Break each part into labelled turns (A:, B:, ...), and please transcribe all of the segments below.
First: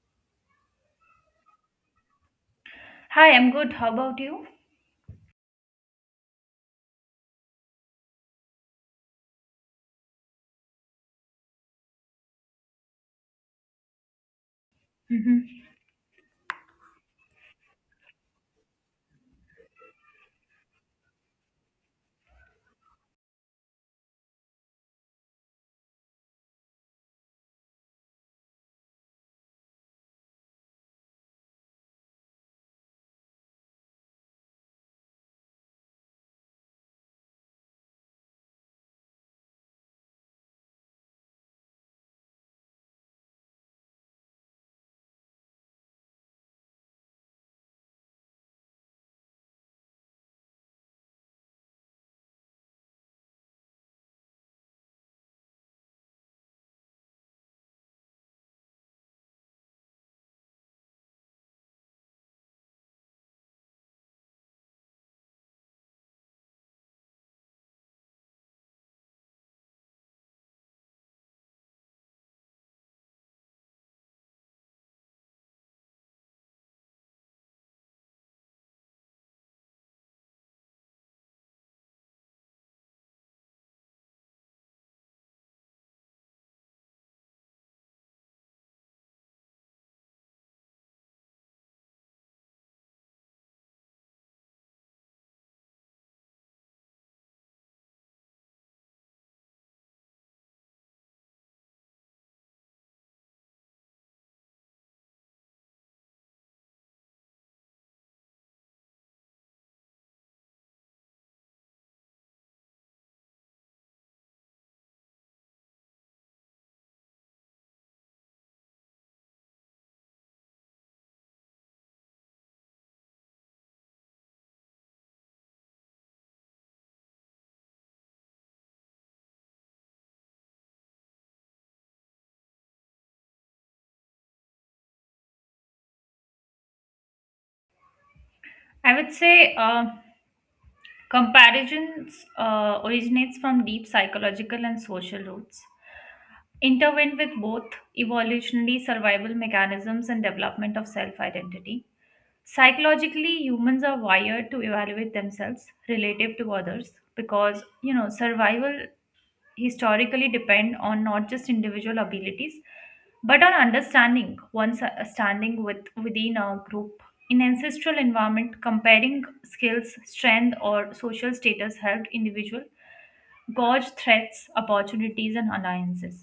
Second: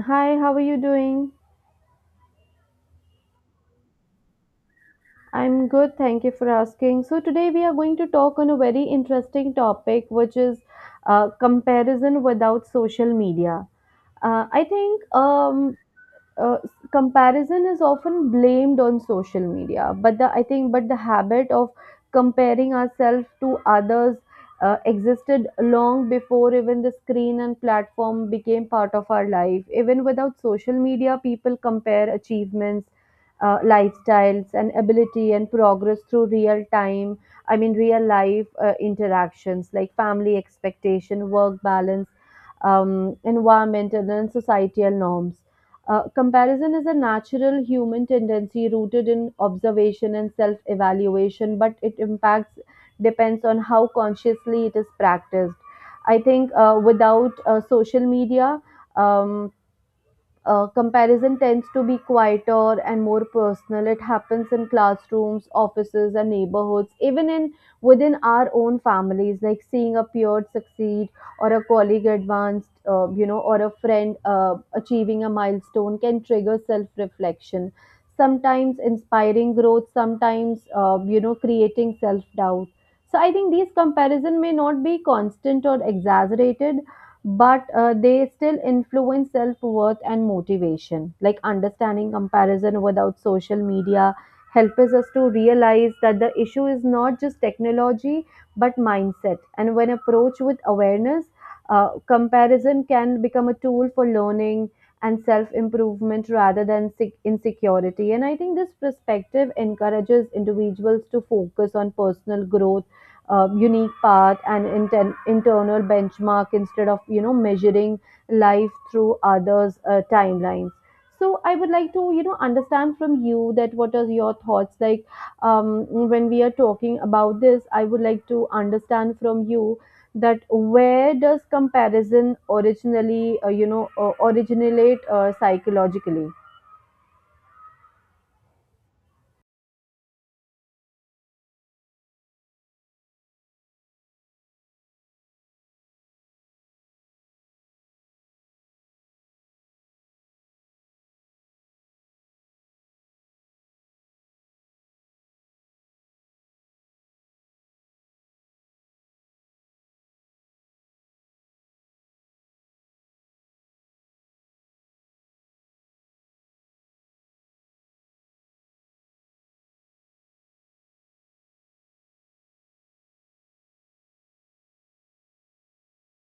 A: Hi, how are you doing?
B: Hi, I'm good. How about you?
A: I'm good, thank you for asking. So, today we are going to talk on a very interesting topic, which is comparison without social media. I think
B: Mhm.
A: uh, comparison is often blamed on social media but the I think but the habit of comparing ourselves to others existed long before even the screen and platform became part of our life. Even without social media, people compare achievements, lifestyles and ability and progress through real time I mean real life interactions like family expectation, work balance, environmental and societal norms. Uh, Comparison is a natural human tendency rooted in observation and self evaluation, but it impacts depends on how consciously it is practiced. I think without social media, um, comparison tends to be quieter and more personal. It happens in classrooms, offices, and neighborhoods, even in within our own families, like seeing a peer succeed, or a colleague advanced, or a friend achieving a milestone can trigger self-reflection, sometimes inspiring growth, sometimes creating self-doubt. So I think these comparison may not be constant or exaggerated, but they still influence self-worth and motivation. Like, understanding comparison without social media helps us to realize that the issue is not just technology but mindset, and when approached with awareness, comparison can become a tool for learning and self-improvement rather than insecurity. And I think this perspective encourages individuals to focus on personal growth, unique path and internal benchmark instead of, you know, measuring life through others' timelines. So I would like to, you know, understand from you that what are your thoughts, like um, when we are talking about this, I would like to understand from you that where does comparison originally originate, psychologically?
B: I would say comparisons originates from deep psychological and social roots, intertwined with both evolutionary survival mechanisms and development of self-identity. Psychologically, humans are wired to evaluate themselves relative to others because you know survival historically depend on not just individual abilities but on understanding one's standing with within a group in ancestral environment comparing skills strength or social status helped individual gauge threats opportunities and alliances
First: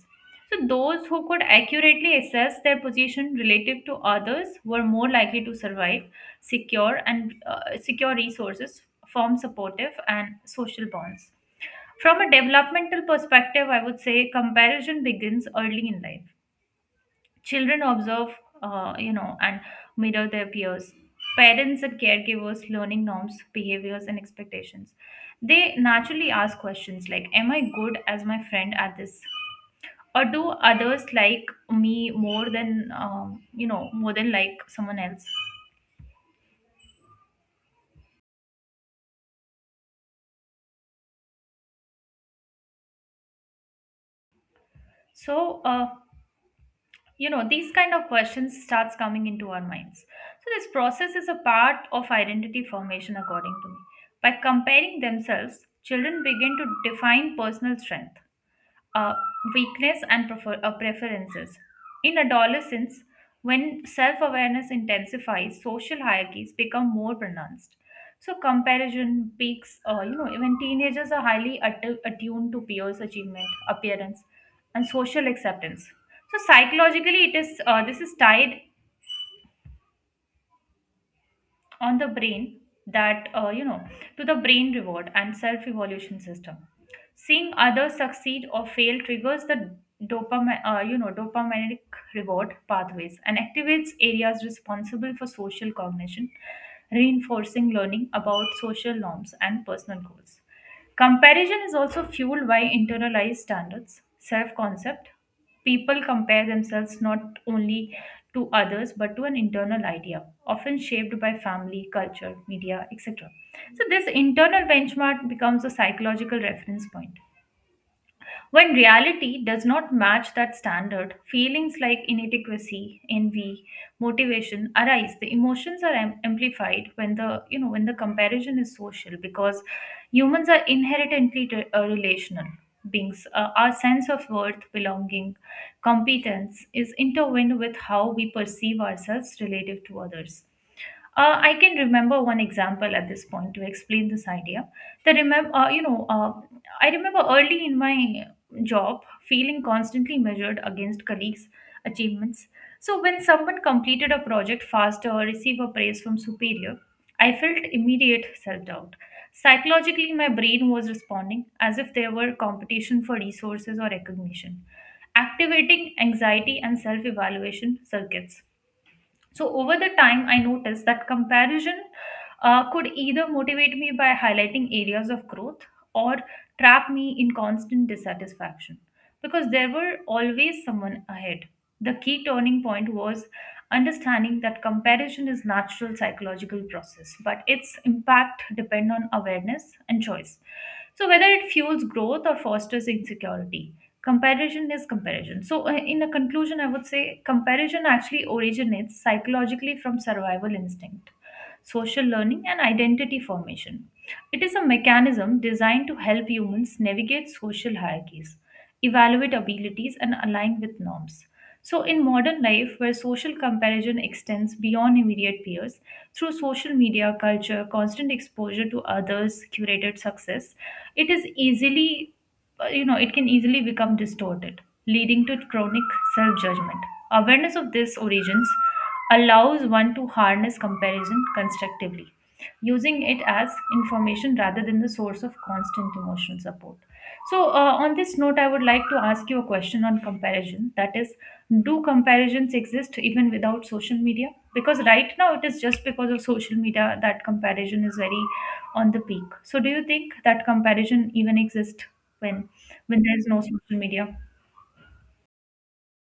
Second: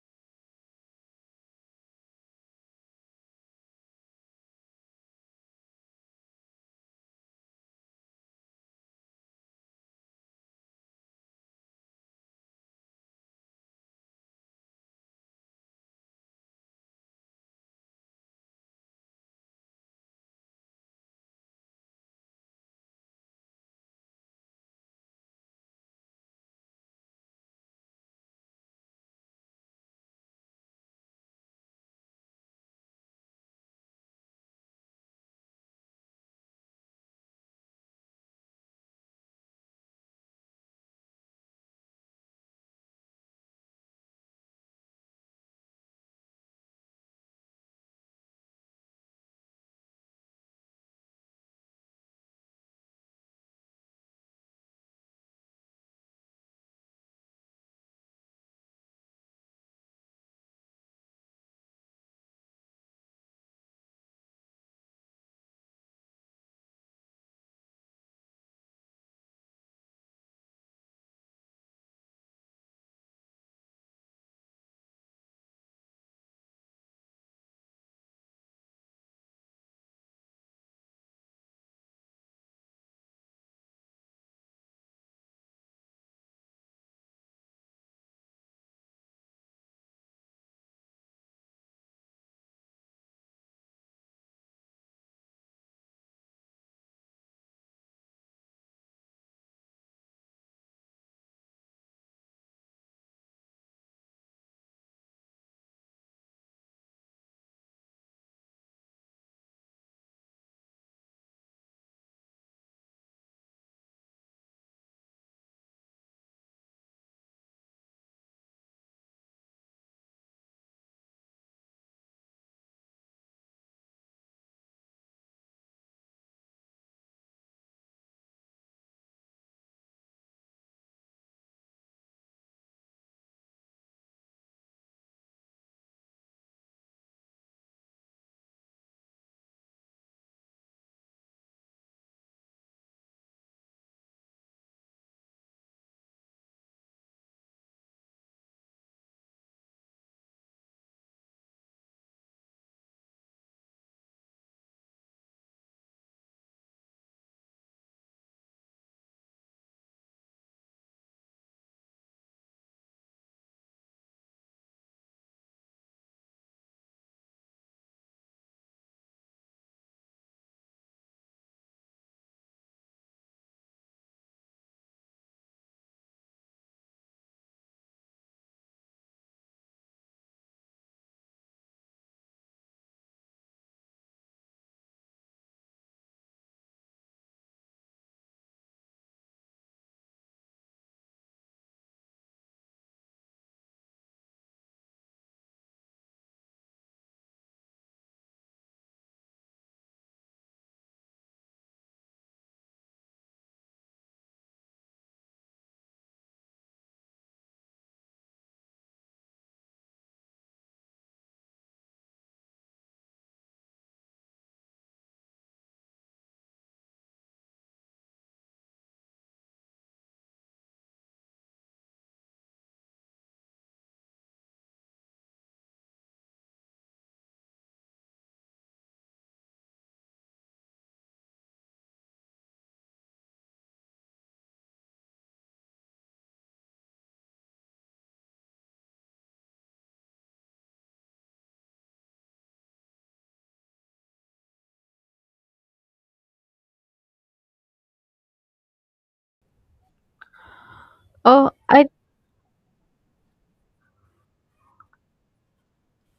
B: so those who could accurately assess their position relative to others were more likely to survive secure and secure resources form supportive and social bonds from a developmental perspective, I would say comparison begins early in life. Children observe, and mirror their peers, parents and caregivers, learning norms, behaviors, and expectations. They naturally ask questions like, am I good as my friend at this? Or do others like me more than, more than like someone else? So these kind of questions starts coming into our minds so this process is a part of identity formation according to me by comparing themselves children begin to define personal strength uh, weakness and preferences. In adolescence, when self awareness intensifies, social hierarchies become more pronounced. So, comparison peaks, even teenagers are highly attuned to peers' achievement, appearance, and social acceptance. So, psychologically, it is this is tied on the brain that you know to the brain reward and self evolution system seeing others succeed or fail triggers the dopamine dopaminergic reward pathways and activates areas responsible for social cognition reinforcing learning about social norms and personal goals. Comparison is also fueled by internalized standards, self concept. People compare themselves not only to others but to an internal idea, often shaped by family, culture, media, etc. So, this internal benchmark becomes a psychological reference point. When reality does not match that standard, feelings like inadequacy, envy, motivation arise. The emotions are amplified when the you know when the comparison is social because humans are inherently relational beings. Our sense of worth, belonging, competence is intertwined with how we perceive ourselves relative to others. I can remember one example at this point to explain this idea. That remember, you know, I remember early in my job feeling constantly measured against colleagues' achievements. So when someone completed a project faster or received a praise from superior, I felt immediate self-doubt. Psychologically, my brain was responding as if there were competition for resources or recognition, activating anxiety and self-evaluation circuits. So over the time, I noticed that comparison could either motivate me by highlighting areas of growth or trap me in constant dissatisfaction because there were always someone ahead. The key turning point was understanding that comparison is natural psychological process, but its impact depend on awareness and choice. So whether it fuels growth or fosters insecurity, comparison is comparison. In a conclusion, I would say comparison actually originates psychologically from survival instinct, social learning, and identity formation. It is a mechanism designed to help humans navigate social hierarchies, evaluate abilities, and align with norms. So, in modern life, where social comparison extends beyond immediate peers, through social media culture, constant exposure to others' curated success, it is easily it can easily become distorted leading to chronic self judgment awareness of these origins allows one to harness comparison constructively using it as information rather than the source of constant emotional support. So, on this note, I would like to ask you a question on comparison. That is, do comparisons exist even without social media? Because right now it is just because of social media that comparison is very on the peak. So, do you think that comparison even exists
A: I
B: when when there is no social media?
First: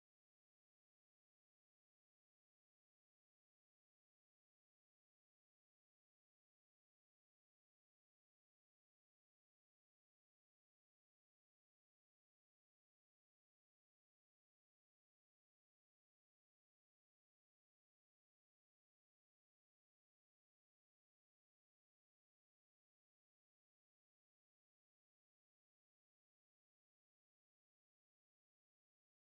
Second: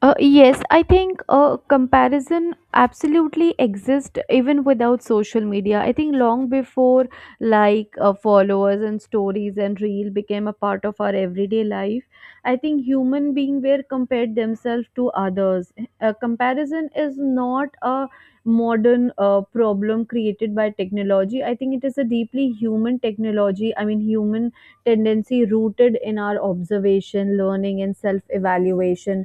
A: Yes, I think comparison absolutely exists even without social media. I think long before, like, followers and stories and reel became a part of our everyday life, I think human being were compared themselves to others. Comparison is not a modern problem created by technology. I think it is a deeply human technology. I mean, human tendency rooted in our observation, learning, and self evaluation.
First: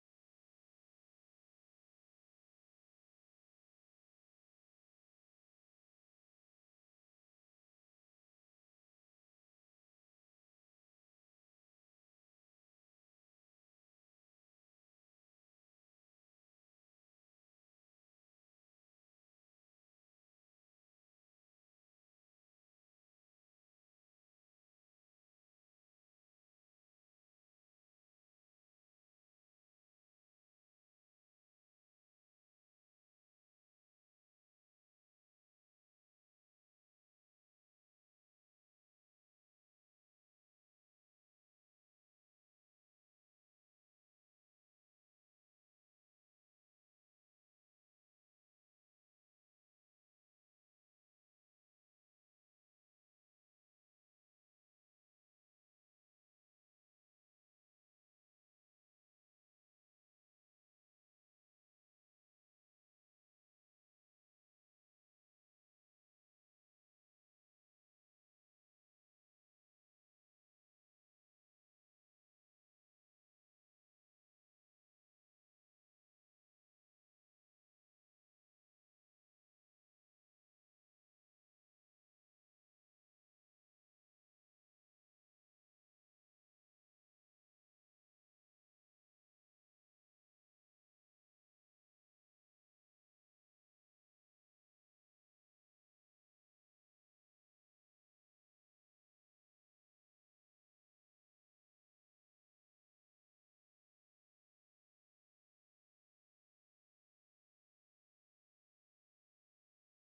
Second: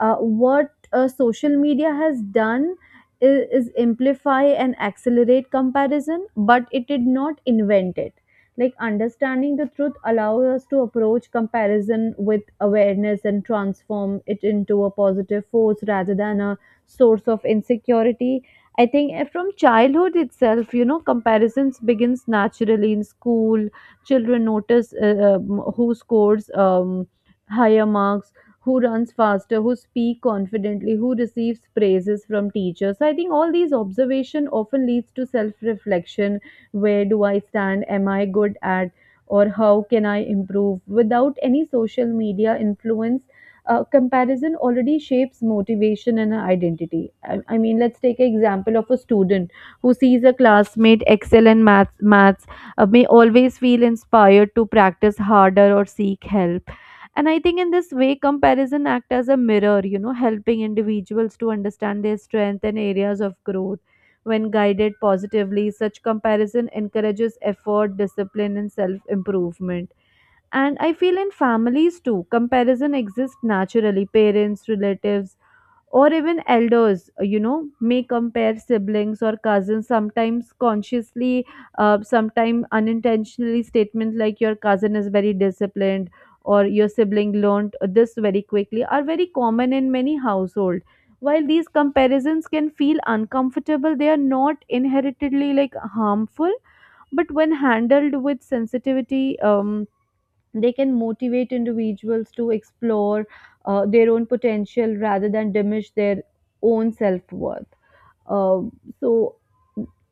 A: What social media has done is amplify and accelerate comparison, but it did not invent it. Like, understanding the truth allows us to approach comparison with awareness and transform it into a positive force rather than a source of insecurity. I think from childhood itself, you know, comparisons begins naturally in school. Children notice who scores higher marks, who runs faster, who speak confidently, who receives praises from teachers. So I think all these observation often leads to self-reflection. Where do I stand? Am I good at? Or how can I improve? Without any social media influence, comparison already shapes motivation and identity. I mean, let's take an example of a student who sees a classmate excel in maths may always feel inspired to practice harder or seek help. And I think in this way, comparison act as a mirror, you know, helping individuals to understand their strength and areas of growth. When guided positively, such comparison encourages effort, discipline, and self improvement. And I feel in families too, comparison exists naturally. Parents, relatives, or even elders, you know, may compare siblings or cousins, sometimes consciously, sometimes unintentionally. Statements like your cousin is very disciplined or your sibling learned this very quickly are very common in many households. While these comparisons can feel uncomfortable, they are not inherently, like, harmful, but when handled with sensitivity, um, they can motivate individuals to explore their own potential rather than diminish their own self worth. Um so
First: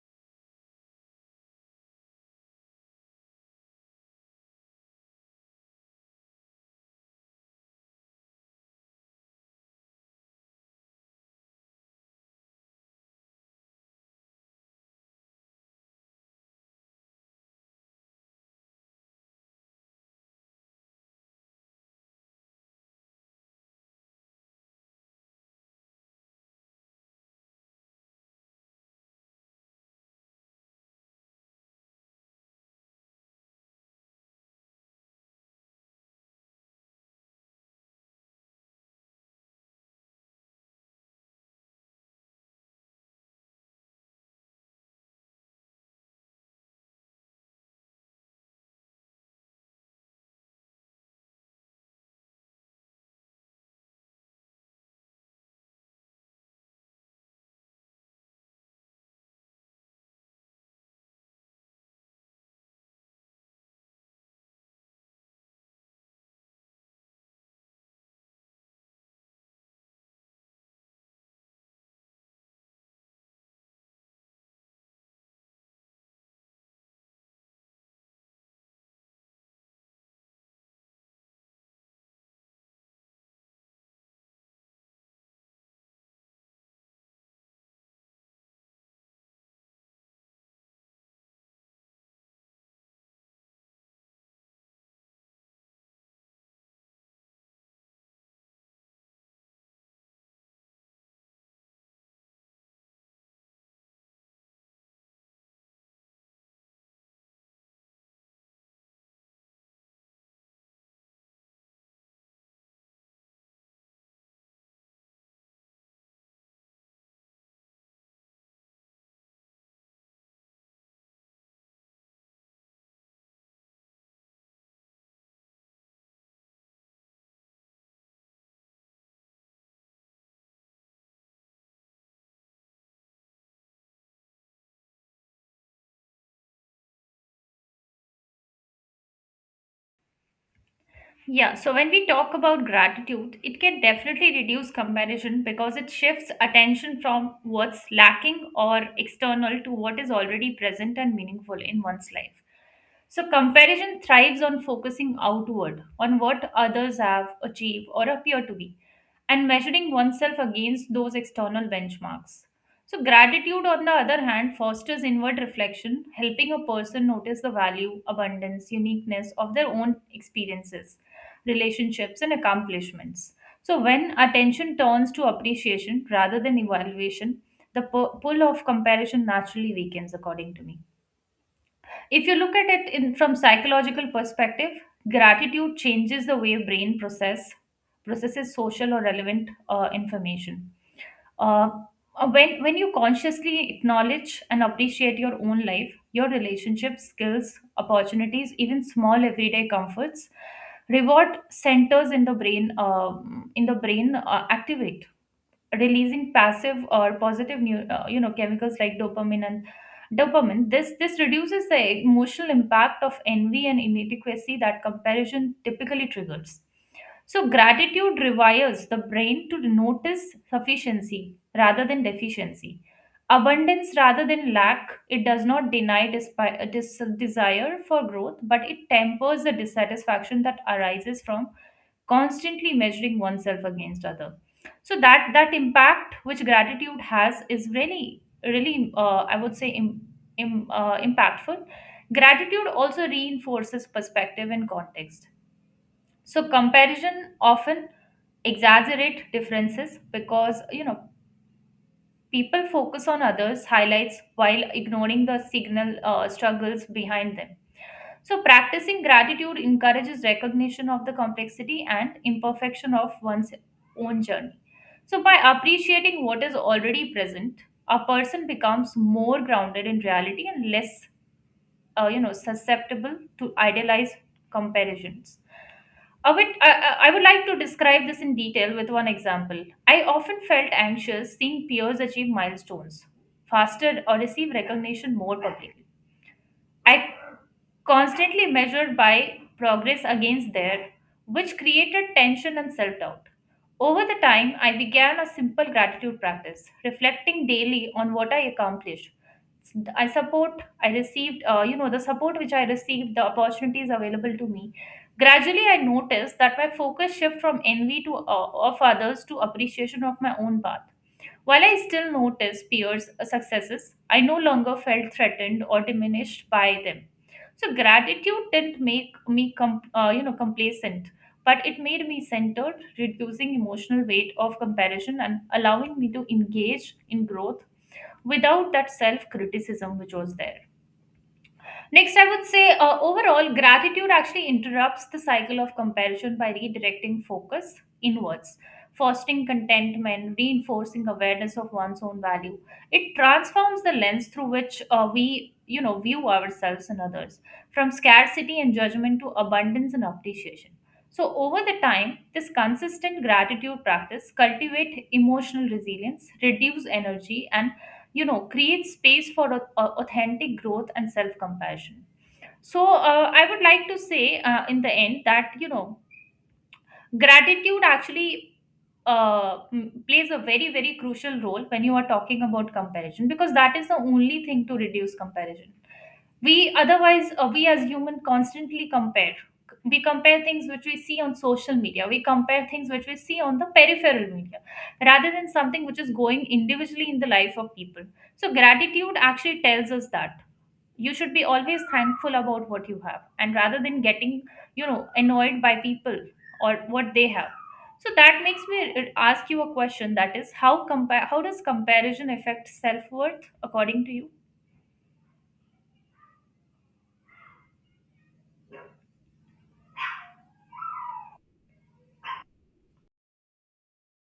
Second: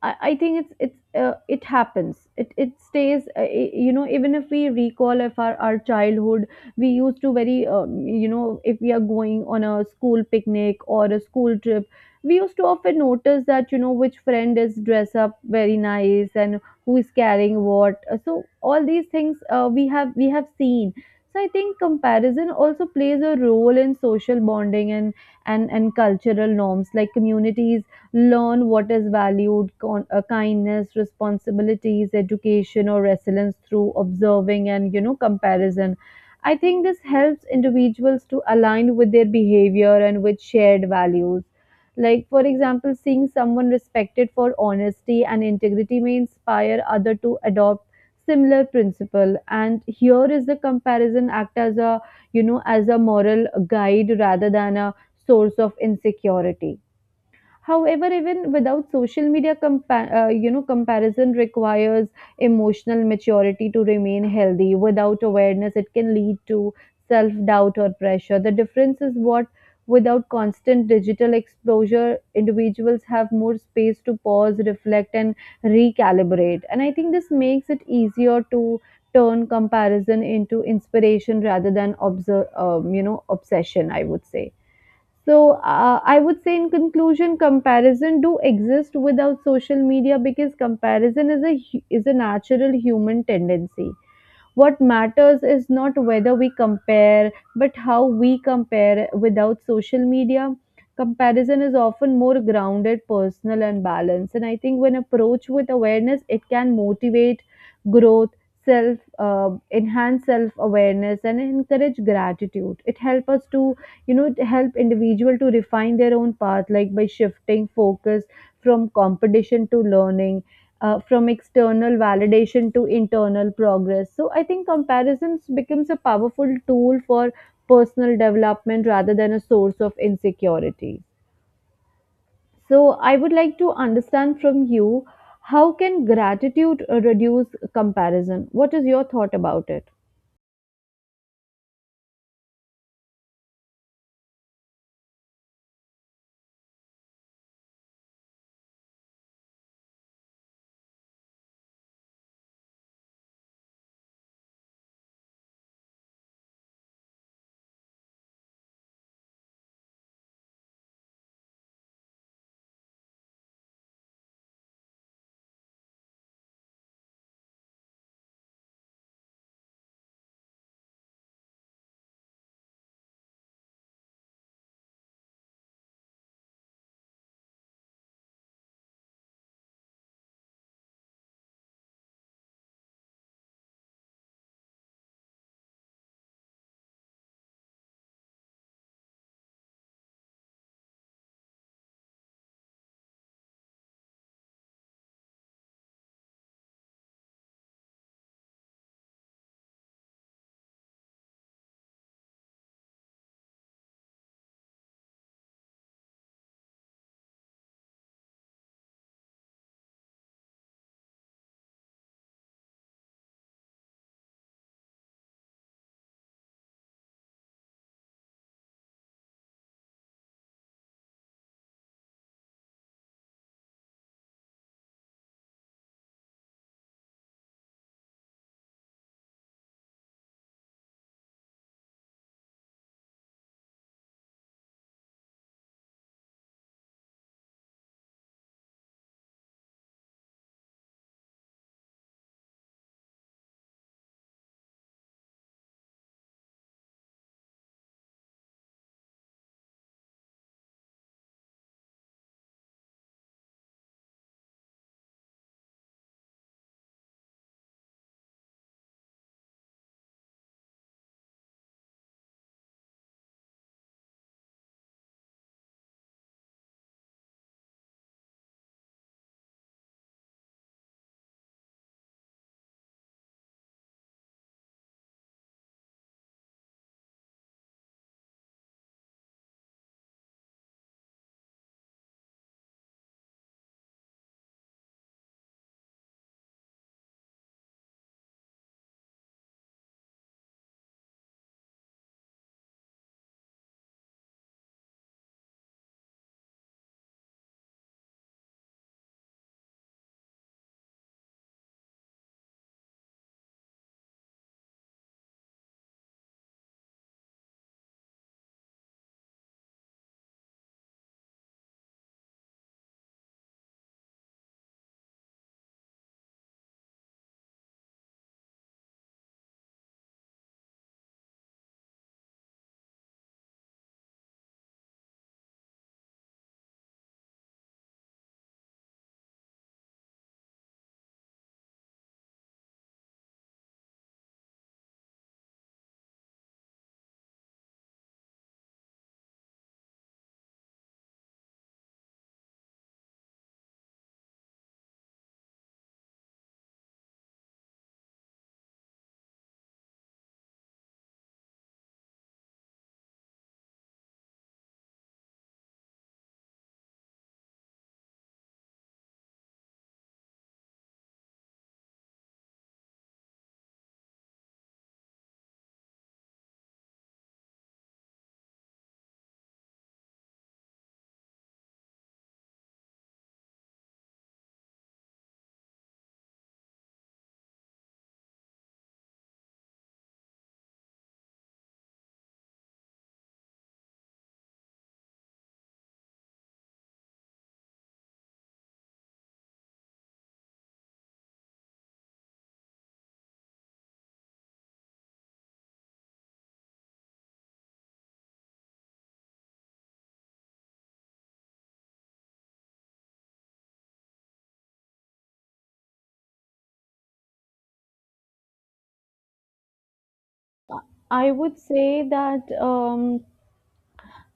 A: I, I think it happens. It stays. You know, even if we recall if our childhood, we used to very you know, if we are going on a school picnic or a school trip, we used to often notice that, you know, which friend is dressed up very nice and who is carrying what. So all these things we have seen. So I think comparison also plays a role in social bonding and cultural norms. Like, communities learn what is valued: kindness, responsibilities, education or resilience through observing and, you know, comparison. I think this helps individuals to align with their behavior and with shared values. Like, for example, seeing someone respected for honesty and integrity may inspire other to adopt similar principle, and here is the comparison act as a, you know, as a moral guide rather than a source of insecurity. However, even without social media, you know, comparison requires emotional maturity to remain healthy. Without awareness, it can lead to self doubt or pressure. The difference is what, without constant digital exposure, individuals have more space to pause, reflect, and recalibrate. And I think this makes it easier to turn comparison into inspiration rather than you know, obsession, I would say. So I would say in conclusion, comparison do exist without social media because comparison is a is a natural human tendency. What matters is not whether we compare, but how we compare. Without social media, comparison is often more grounded, personal, and balanced. And I think when approached with awareness, it can motivate growth, self, uh, enhance self awareness, and encourage gratitude. It helps us to, you know, to help individual to refine their own path, like by shifting focus from competition to learning, from external validation to internal progress. So I think comparisons becomes a powerful tool for personal development rather than a source of insecurity. So I would like to understand from you, how can gratitude reduce comparison? What is your thought about it?
B: Yeah, so when we talk about gratitude, it can definitely reduce comparison because it shifts attention from what's lacking or external to what is already present and meaningful in one's life. So, comparison thrives on focusing outward, on what others have achieved or appear to be, and measuring oneself against those external benchmarks. So, gratitude, on the other hand, fosters inward reflection, helping a person notice the value, abundance, uniqueness of their own experiences relationships, and accomplishments. So, when attention turns to appreciation rather than evaluation, the pull of comparison naturally weakens, according to me. If you look at it in, from psychological perspective, gratitude changes the way brain processes social or relevant information. uh, when you consciously acknowledge and appreciate your own life, your relationships, skills, opportunities, even small everyday comforts, reward centers in the brain activate releasing passive or positive new, chemicals like dopamine and dopamine. This reduces the emotional impact of envy and inadequacy that comparison typically triggers so gratitude rewires the brain to notice sufficiency rather than deficiency abundance rather than lack. It does not deny desire for growth but it tempers the dissatisfaction that arises from constantly measuring oneself against other. So that impact which gratitude has is really really I would say impactful. Gratitude also reinforces perspective and context so comparison often exaggerate differences because you know people focus on others highlights while ignoring the signal struggles behind them. So, practicing gratitude encourages recognition of the complexity and imperfection of one's own journey. So, by appreciating what is already present, a person becomes more grounded in reality and less, susceptible to idealized comparisons. I I would like to describe this in detail with one example. I often felt anxious seeing peers achieve milestones faster or receive recognition more publicly. I constantly measured by progress against there, which created tension and self doubt. Over the time, I began a simple gratitude practice, reflecting daily on what I accomplished. I received, the support which I received, the opportunities available to me. Gradually, I noticed that my focus shift from envy to of others to appreciation of my own path. While I still noticed peers' successes, I no longer felt threatened or diminished by them. So gratitude didn't make me complacent, but it made me centered, reducing emotional weight of comparison and allowing me to engage in growth without that self-criticism which was there. Next, I would say overall, gratitude actually interrupts the cycle of comparison by redirecting focus inwards, fostering contentment, reinforcing awareness of one's own value. It transforms the lens through which view ourselves and others, from scarcity and judgment to abundance and appreciation. So, over the time, this consistent gratitude practice cultivate emotional resilience, reduce energy and you know create space for authentic growth and self compassion. So I would like to say in the end that you know gratitude actually plays a very very crucial role when you are talking about comparison because that is the only thing to reduce comparison. We otherwise uh, we as human constantly compare. We compare things which we see on social media. We compare things which we see on the peripheral media rather than something which is going individually in the life of people. So gratitude actually tells us that you should be always thankful about what you have and rather than getting you know annoyed by people or what they have. So that makes me ask you a question that is how does comparison affect self worth according to you?
A: I would say that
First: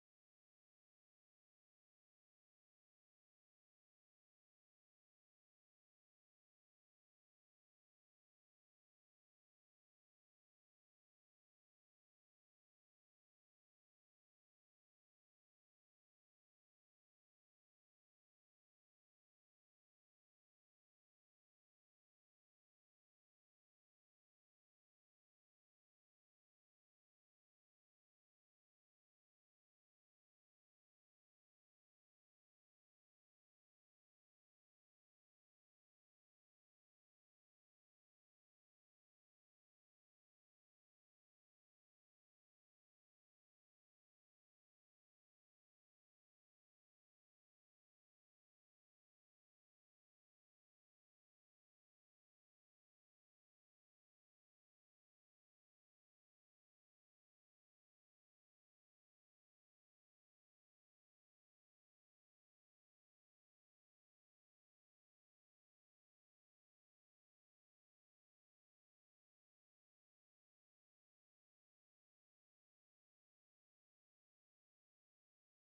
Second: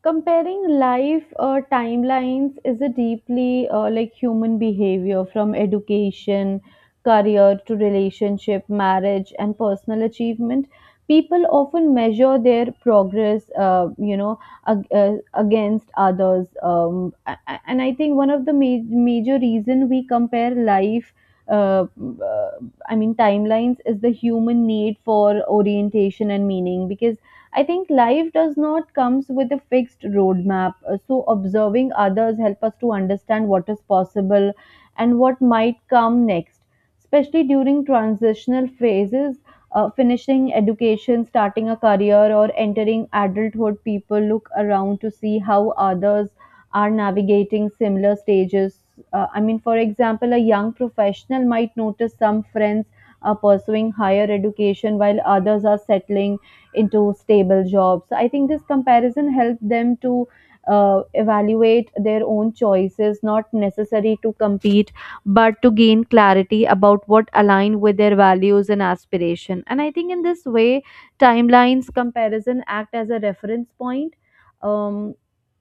A: comparing life timelines is a deeply like human behavior, from education, career to relationship, marriage, and personal achievement. People often measure their progress, you know, against others. And I think one of the major reason we compare life, uh, uh, I mean, timelines is the human need for orientation and meaning, because I think life does not comes with a fixed roadmap. So observing others help us to understand what is possible and what might come next, especially during transitional phases. Finishing education, starting a career, or entering adulthood, people look around to see how others are navigating similar stages. I mean, for example, a young professional might notice some friends are pursuing higher education while others are settling into stable jobs. So I think this comparison helped them to evaluate their own choices, not necessary to compete, but to gain clarity about what align with their values and aspiration. And I think in this way, timelines comparison act as a reference point. Um,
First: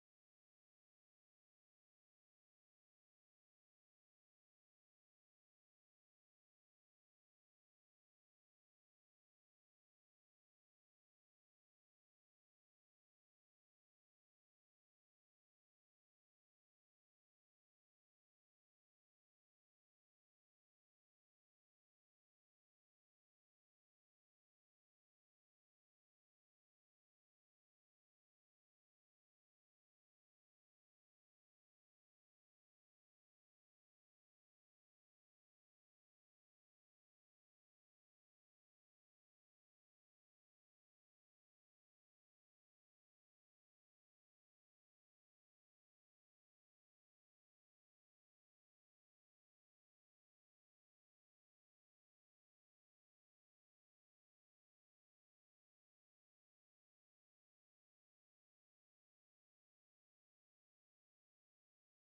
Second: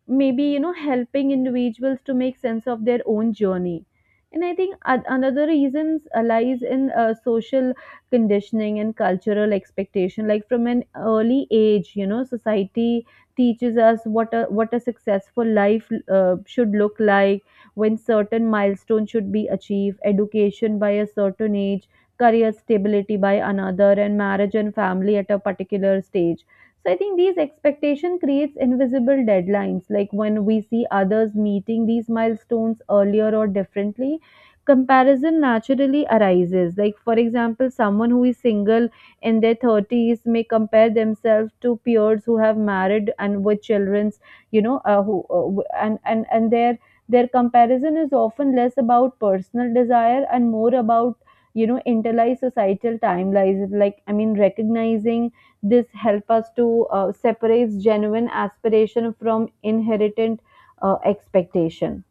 A: Maybe, you know, helping individuals to make sense of their own journey. And I think another reasons lies in social conditioning and cultural expectation. Like, from an early age, you know, society teaches us what a successful life should look like, when certain milestones should be achieved: education by a certain age, career stability by another, and marriage and family at a particular stage. So I think these expectation creates invisible deadlines. Like, when we see others meeting these milestones earlier or differently, comparison naturally arises. Like, for example, someone who is single in their 30s may compare themselves to peers who have married and with children's, you know, who w- and their comparison is often less about personal desire and more about, you know, internalized societal timelines. Like, I mean, recognizing this help us to separate genuine aspiration from inherent expectation.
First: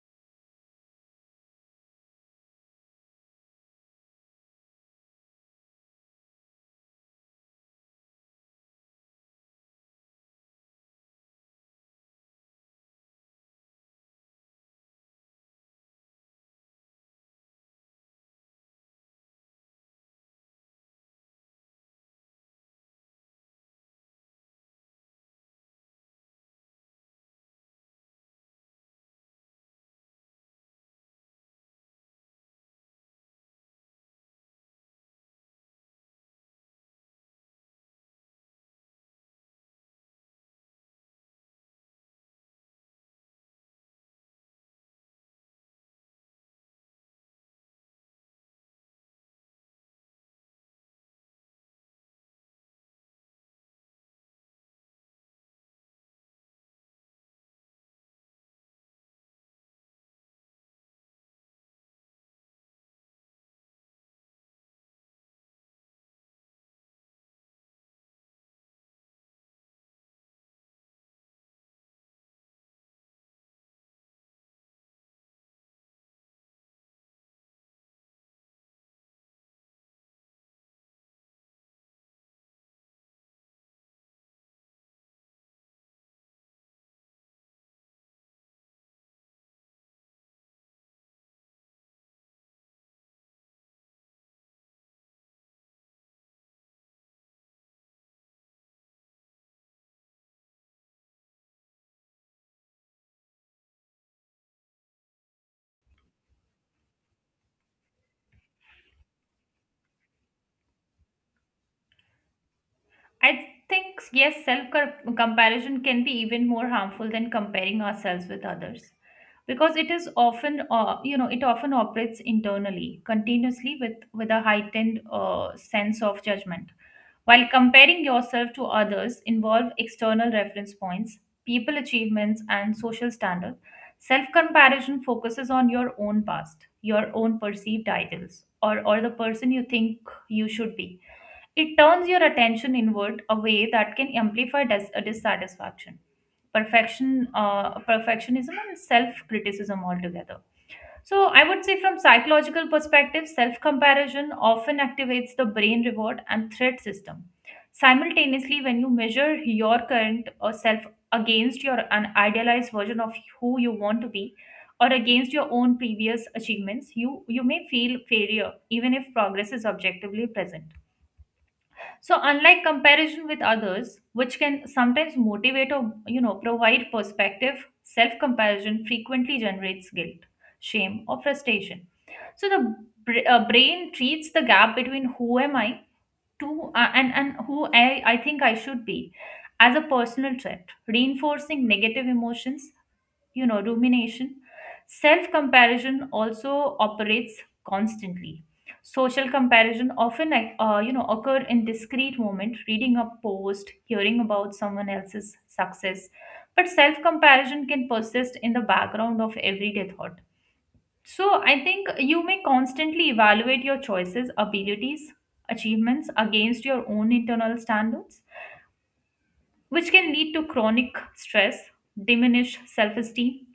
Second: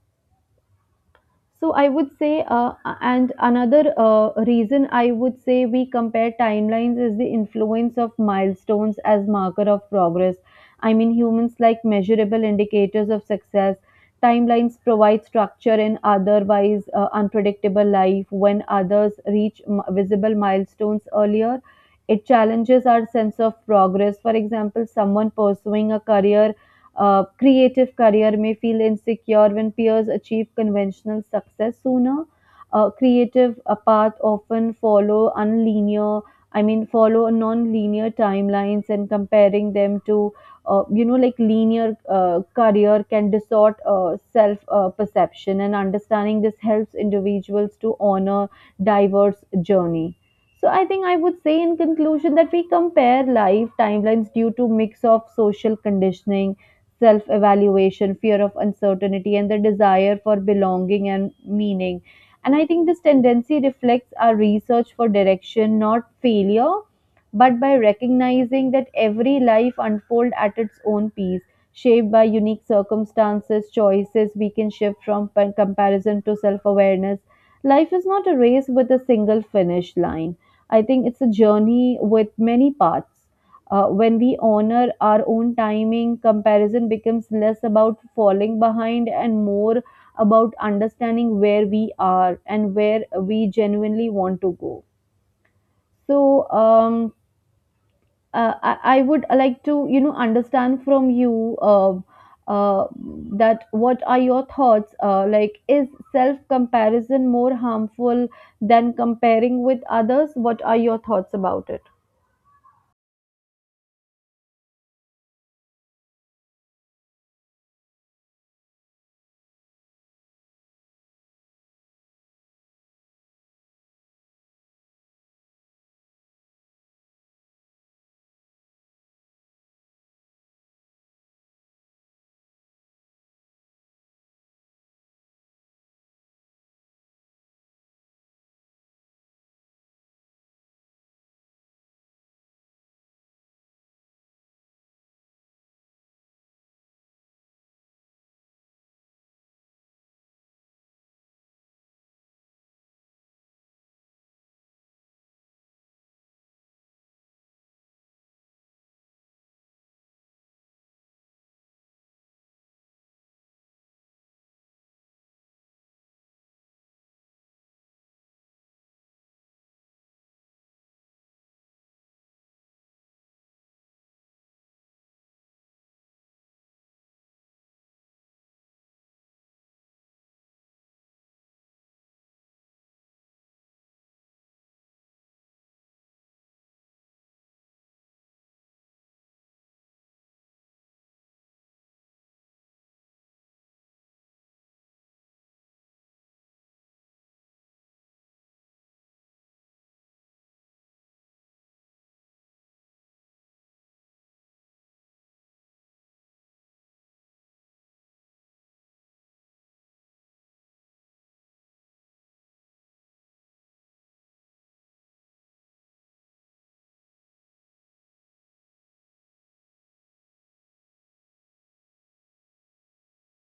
A: So I would say, and another reason I would say we compare timelines is the influence of milestones as marker of progress. I mean, humans like measurable indicators of success. Timelines provide structure in otherwise unpredictable life. When others reach visible milestones earlier, it challenges our sense of progress. For example, someone pursuing a career, creative career, may feel insecure when peers achieve conventional success sooner. Creative path often follow follow non-linear timelines, and comparing them to, you know, like, linear career can distort self perception. And understanding this helps individuals to honor diverse journey. So I think I would say in conclusion that we compare life timelines due to mix of social conditioning, self evaluation, fear of uncertainty, and the desire for belonging and meaning. And I think this tendency reflects our research for direction, not failure, but by recognizing that every life unfolds at its own pace, shaped by unique circumstances, choices we can shift from comparison to self awareness. Life is not a race with a single finish line. I think it's a journey with many paths. When we honor our own timing, comparison becomes less about falling behind and more about understanding where we are and where we genuinely want to go. So I would like to, understand from you uh, that what are your thoughts? Like, is self comparison more harmful than comparing with others? What are your thoughts about it?
B: I think, yes, self comparison can be even more harmful than comparing ourselves with others because it is often, it often operates internally, continuously with a heightened sense of judgment. While comparing yourself to others involve external reference points, people achievements, and social standards, self comparison focuses on your own past, your own perceived ideals, or the person you think you should be. It turns your attention inward a way that can amplify dis- a dissatisfaction, perfectionism, and self-criticism altogether. So I would say, from psychological perspective, self-comparison often activates the brain reward and threat system. Simultaneously, when you measure your current or self against your an idealized version of who you want to be, or against your own previous achievements, you may feel failure even if progress is objectively present. So unlike comparison with others, which can sometimes motivate or you know provide perspective, self-comparison frequently generates guilt, shame, or frustration. So the brain treats the gap between who am I to and who I think I should be as a personal threat, reinforcing negative emotions you know rumination. Self comparison also operates constantly. Social comparison often like, occur in discrete moment reading a post hearing about someone else's success but self comparison can persist in the background of everyday thought. So I think you may constantly evaluate your choices abilities achievements against your own internal standards which can lead to chronic stress diminished self esteem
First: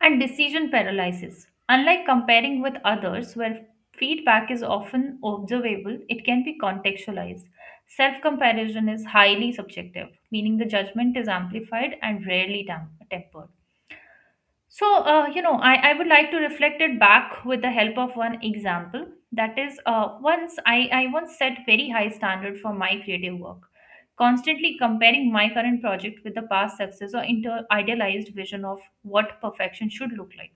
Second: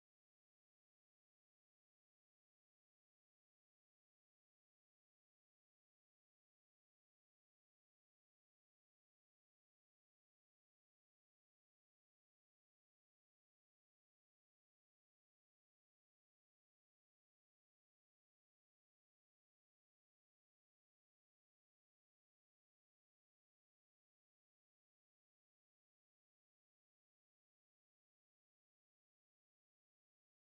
B: and decision paralysis. Unlike comparing with others, where feedback is often observable, it can be contextualized. Self comparison is highly subjective, meaning the judgment is amplified and rarely tempered. So, I would like to reflect it back with the help of one example. That is, I once set very high standard for my creative work, constantly comparing my current project with the past success or idealized vision of what perfection should look like.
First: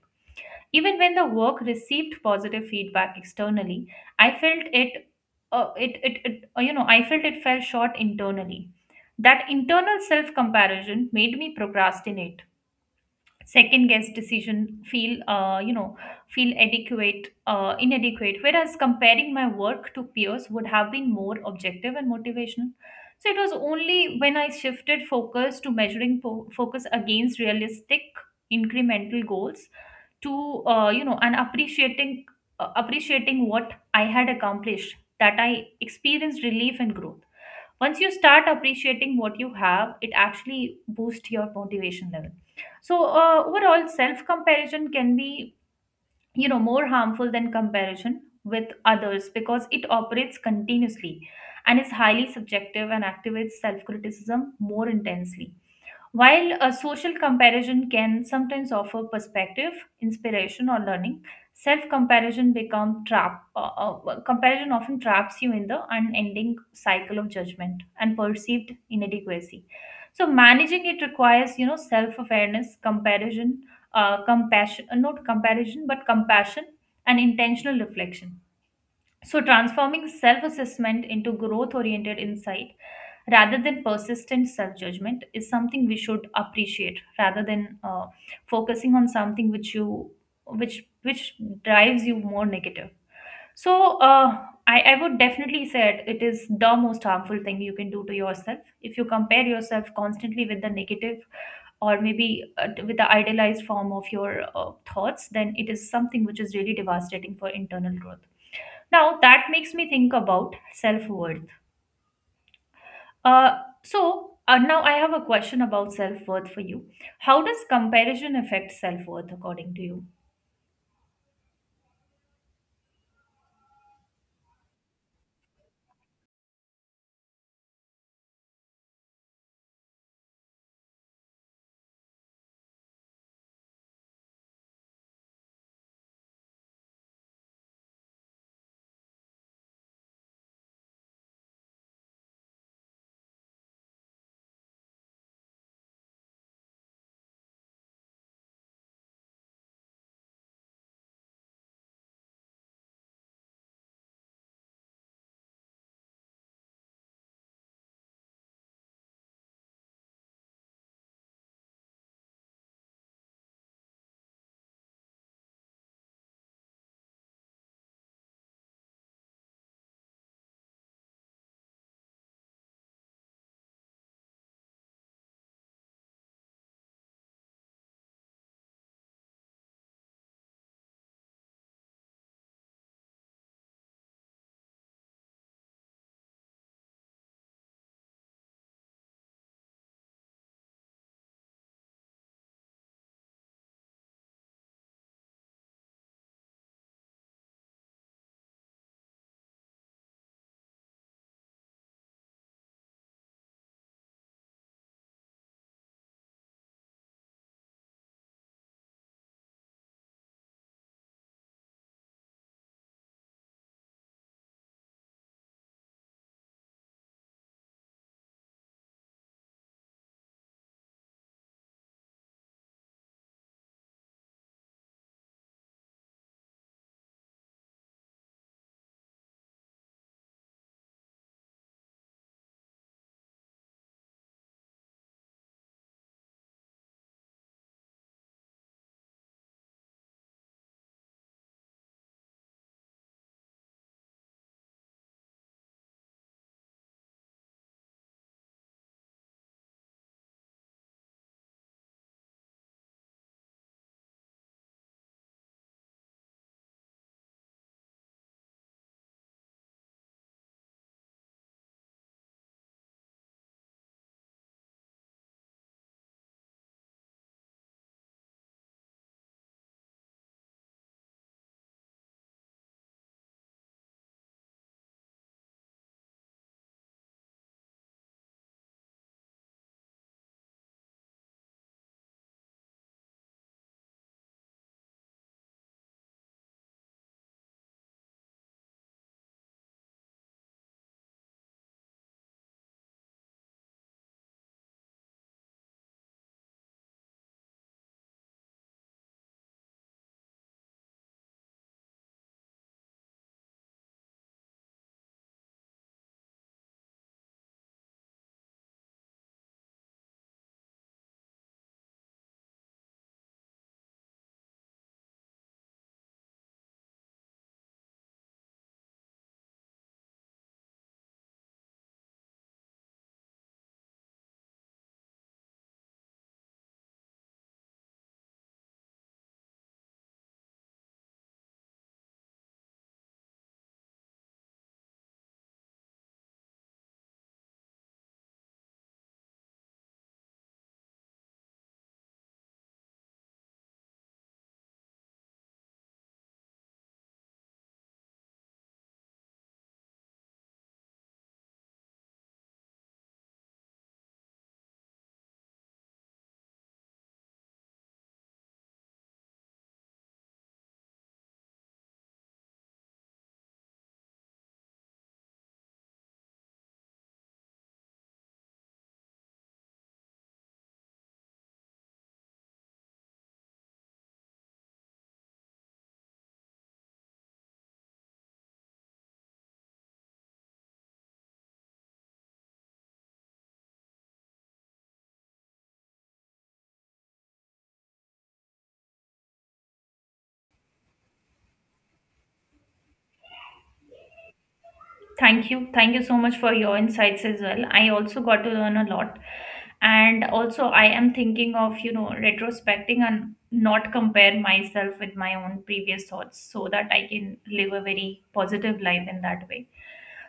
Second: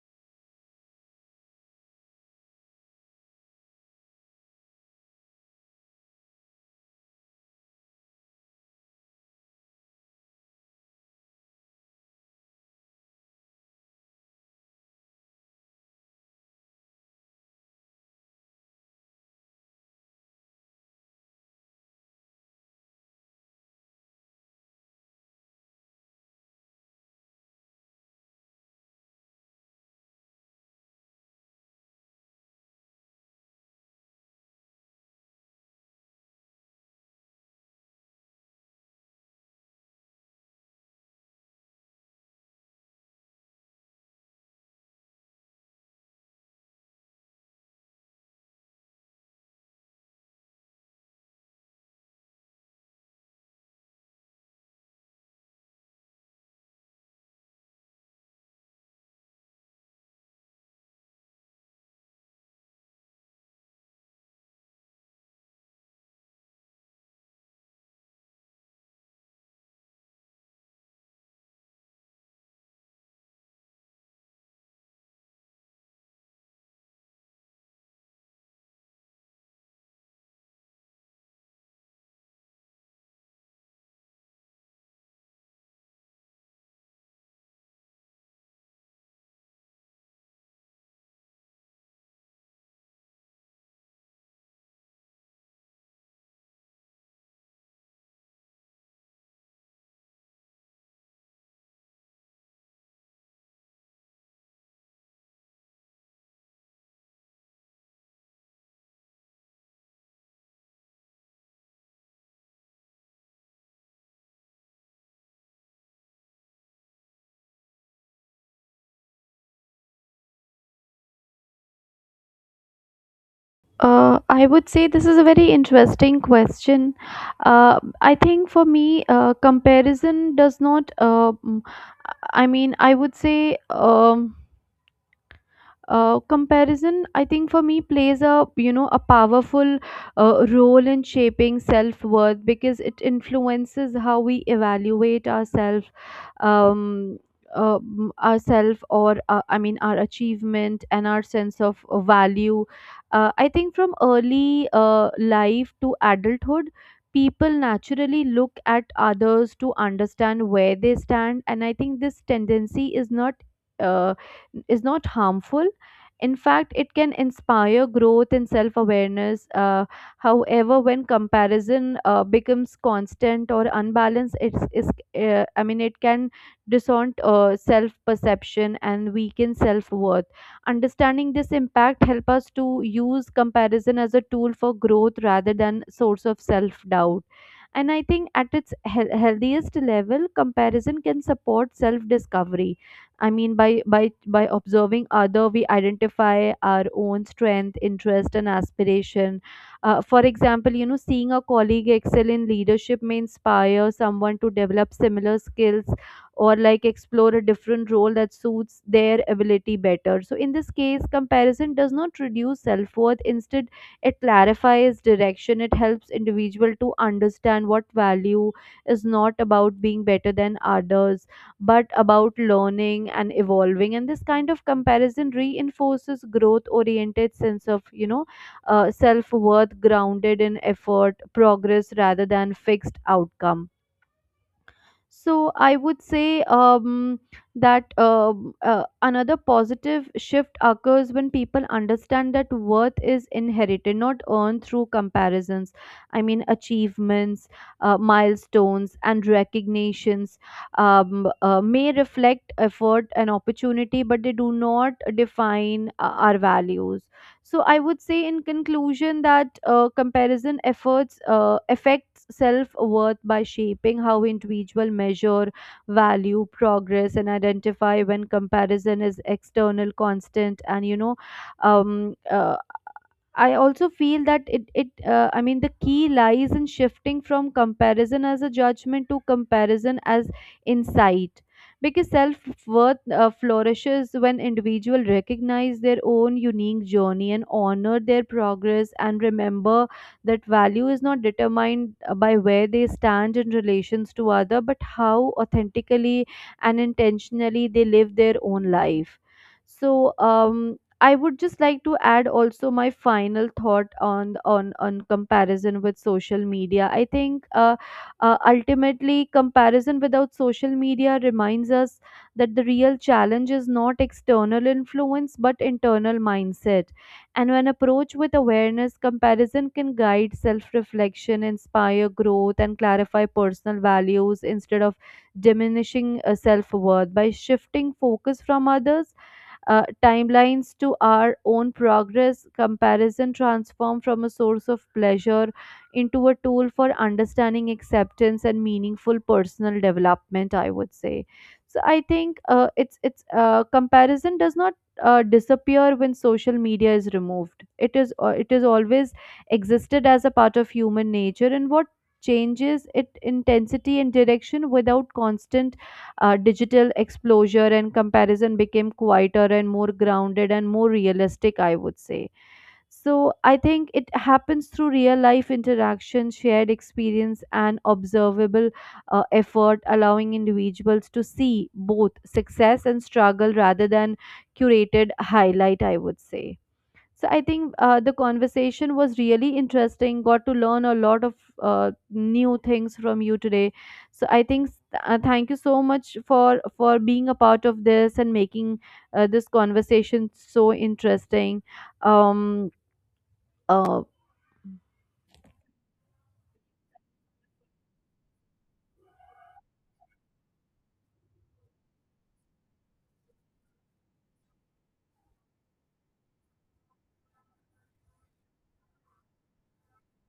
B: Even when the work received positive feedback externally, I felt I felt it fell short internally. That internal self comparison made me procrastinate, second guess decision, feel, you know, feel adequate, inadequate. Whereas comparing my work to peers would have been more objective and motivational. So it was only when I shifted focus to measuring focus against realistic incremental goals to and appreciating appreciating what I had accomplished that I experienced relief and growth. Once you start appreciating what you have it actually boosts your motivation level. So overall self comparison can be you know more harmful than comparison with others because it operates continuously and is highly subjective and activates self criticism more intensely. While a social comparison can sometimes offer perspective, inspiration, or learning, self-comparison become trap. Comparison often traps you in the unending cycle of judgment and perceived inadequacy. So managing it requires, you know, self-awareness, compassion, not comparison, but compassion and intentional reflection. So, transforming self assessment into growth oriented insight rather than persistent self judgment is something we should appreciate rather than focusing on something which drives you more negative. So I would definitely say it is the most harmful thing you can do to yourself if you compare yourself constantly with the negative or maybe with the idealized form of your thoughts then it is something which is really devastating for internal growth. Now that makes me think about self worth. Now I have a question about self worth for you. How does comparison affect self worth according to you?
A: I would say this is a very interesting question. I think for me, comparison does not. I would say. Comparison, I think for me, plays a, a powerful role in shaping self worth because it influences how we evaluate ourselves, um ourself, or I mean our achievement and our sense of value. I think from early life to adulthood, people naturally look at others to understand where they stand, and I think this tendency uh, is not harmful. In fact, it can inspire growth and self awareness. However, when comparison becomes constant or unbalanced, it can distort self perception and weaken self worth. Understanding this impact help us to use comparison as a tool for growth rather than source of self doubt. And I think at its healthiest level, comparison can support self discovery. I mean, by observing other, we identify our own strength, interest, and aspiration. For example, you know, seeing a colleague excel in leadership may inspire someone to develop similar skills or like explore a different role that suits their ability better. So, in this case, comparison does not reduce self worth. Instead, it clarifies direction. It helps individual to understand what value is not about being better than others but about learning and evolving, and this kind of comparison reinforces growth oriented sense of, you know, self worth grounded in effort progress rather than fixed outcome. So I would say, that another positive shift occurs when people understand that worth is inherited, not earned through comparisons. I mean, achievements, milestones, and recognitions may reflect effort and opportunity, but they do not define our values. So I would say in conclusion that comparison efforts affects self-worth by shaping how individual measure value progress and identify when comparison is external constant and, um, uh, I also feel that the key lies in shifting from comparison as a judgment to comparison as insight. Because self worth flourishes when individuals recognize their own unique journey and honor their progress and remember that value is not determined by where they stand in relations to other, but how authentically and intentionally they live their own life. so um I would just like to add also my final thought on comparison with social media. I think ultimately comparison without social media reminds us that the real challenge is not external influence but internal mindset. And when approached with awareness, comparison can guide self-reflection, inspire growth, and clarify personal values instead of diminishing self-worth. By shifting focus from others timelines to our own progress, comparison transformed from a source of pleasure into a tool for understanding acceptance and meaningful personal development, I would say. So I think it's comparison does not disappear when social media is removed. It is, it is always existed as a part of human nature, and what changes it intensity and direction without constant digital exposure, and comparison became quieter and more grounded and more realistic, I would say. So I think it happens through real life interaction, shared experience, and observable effort, allowing individuals to see both success and struggle rather than curated highlight, I would say. So I think the conversation was really interesting. Got to learn a lot of new things from you today. So I think thank you so much for being a part of this and making this conversation so interesting. Um, uh,
B: Thank you. Thank you so much for your insights as well. I also got to learn a lot. And also, I am thinking of, you know, retrospecting and not compare myself with my own previous thoughts so that I can live a very positive life in that way.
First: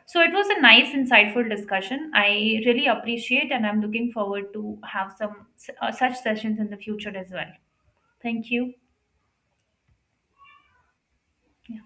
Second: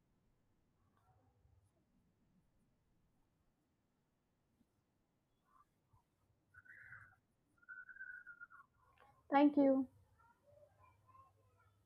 B: So it was a nice, insightful discussion. I really appreciate, and I'm looking forward to have some such sessions in the future as well. Thank you.
A: Thank you.
B: Yeah.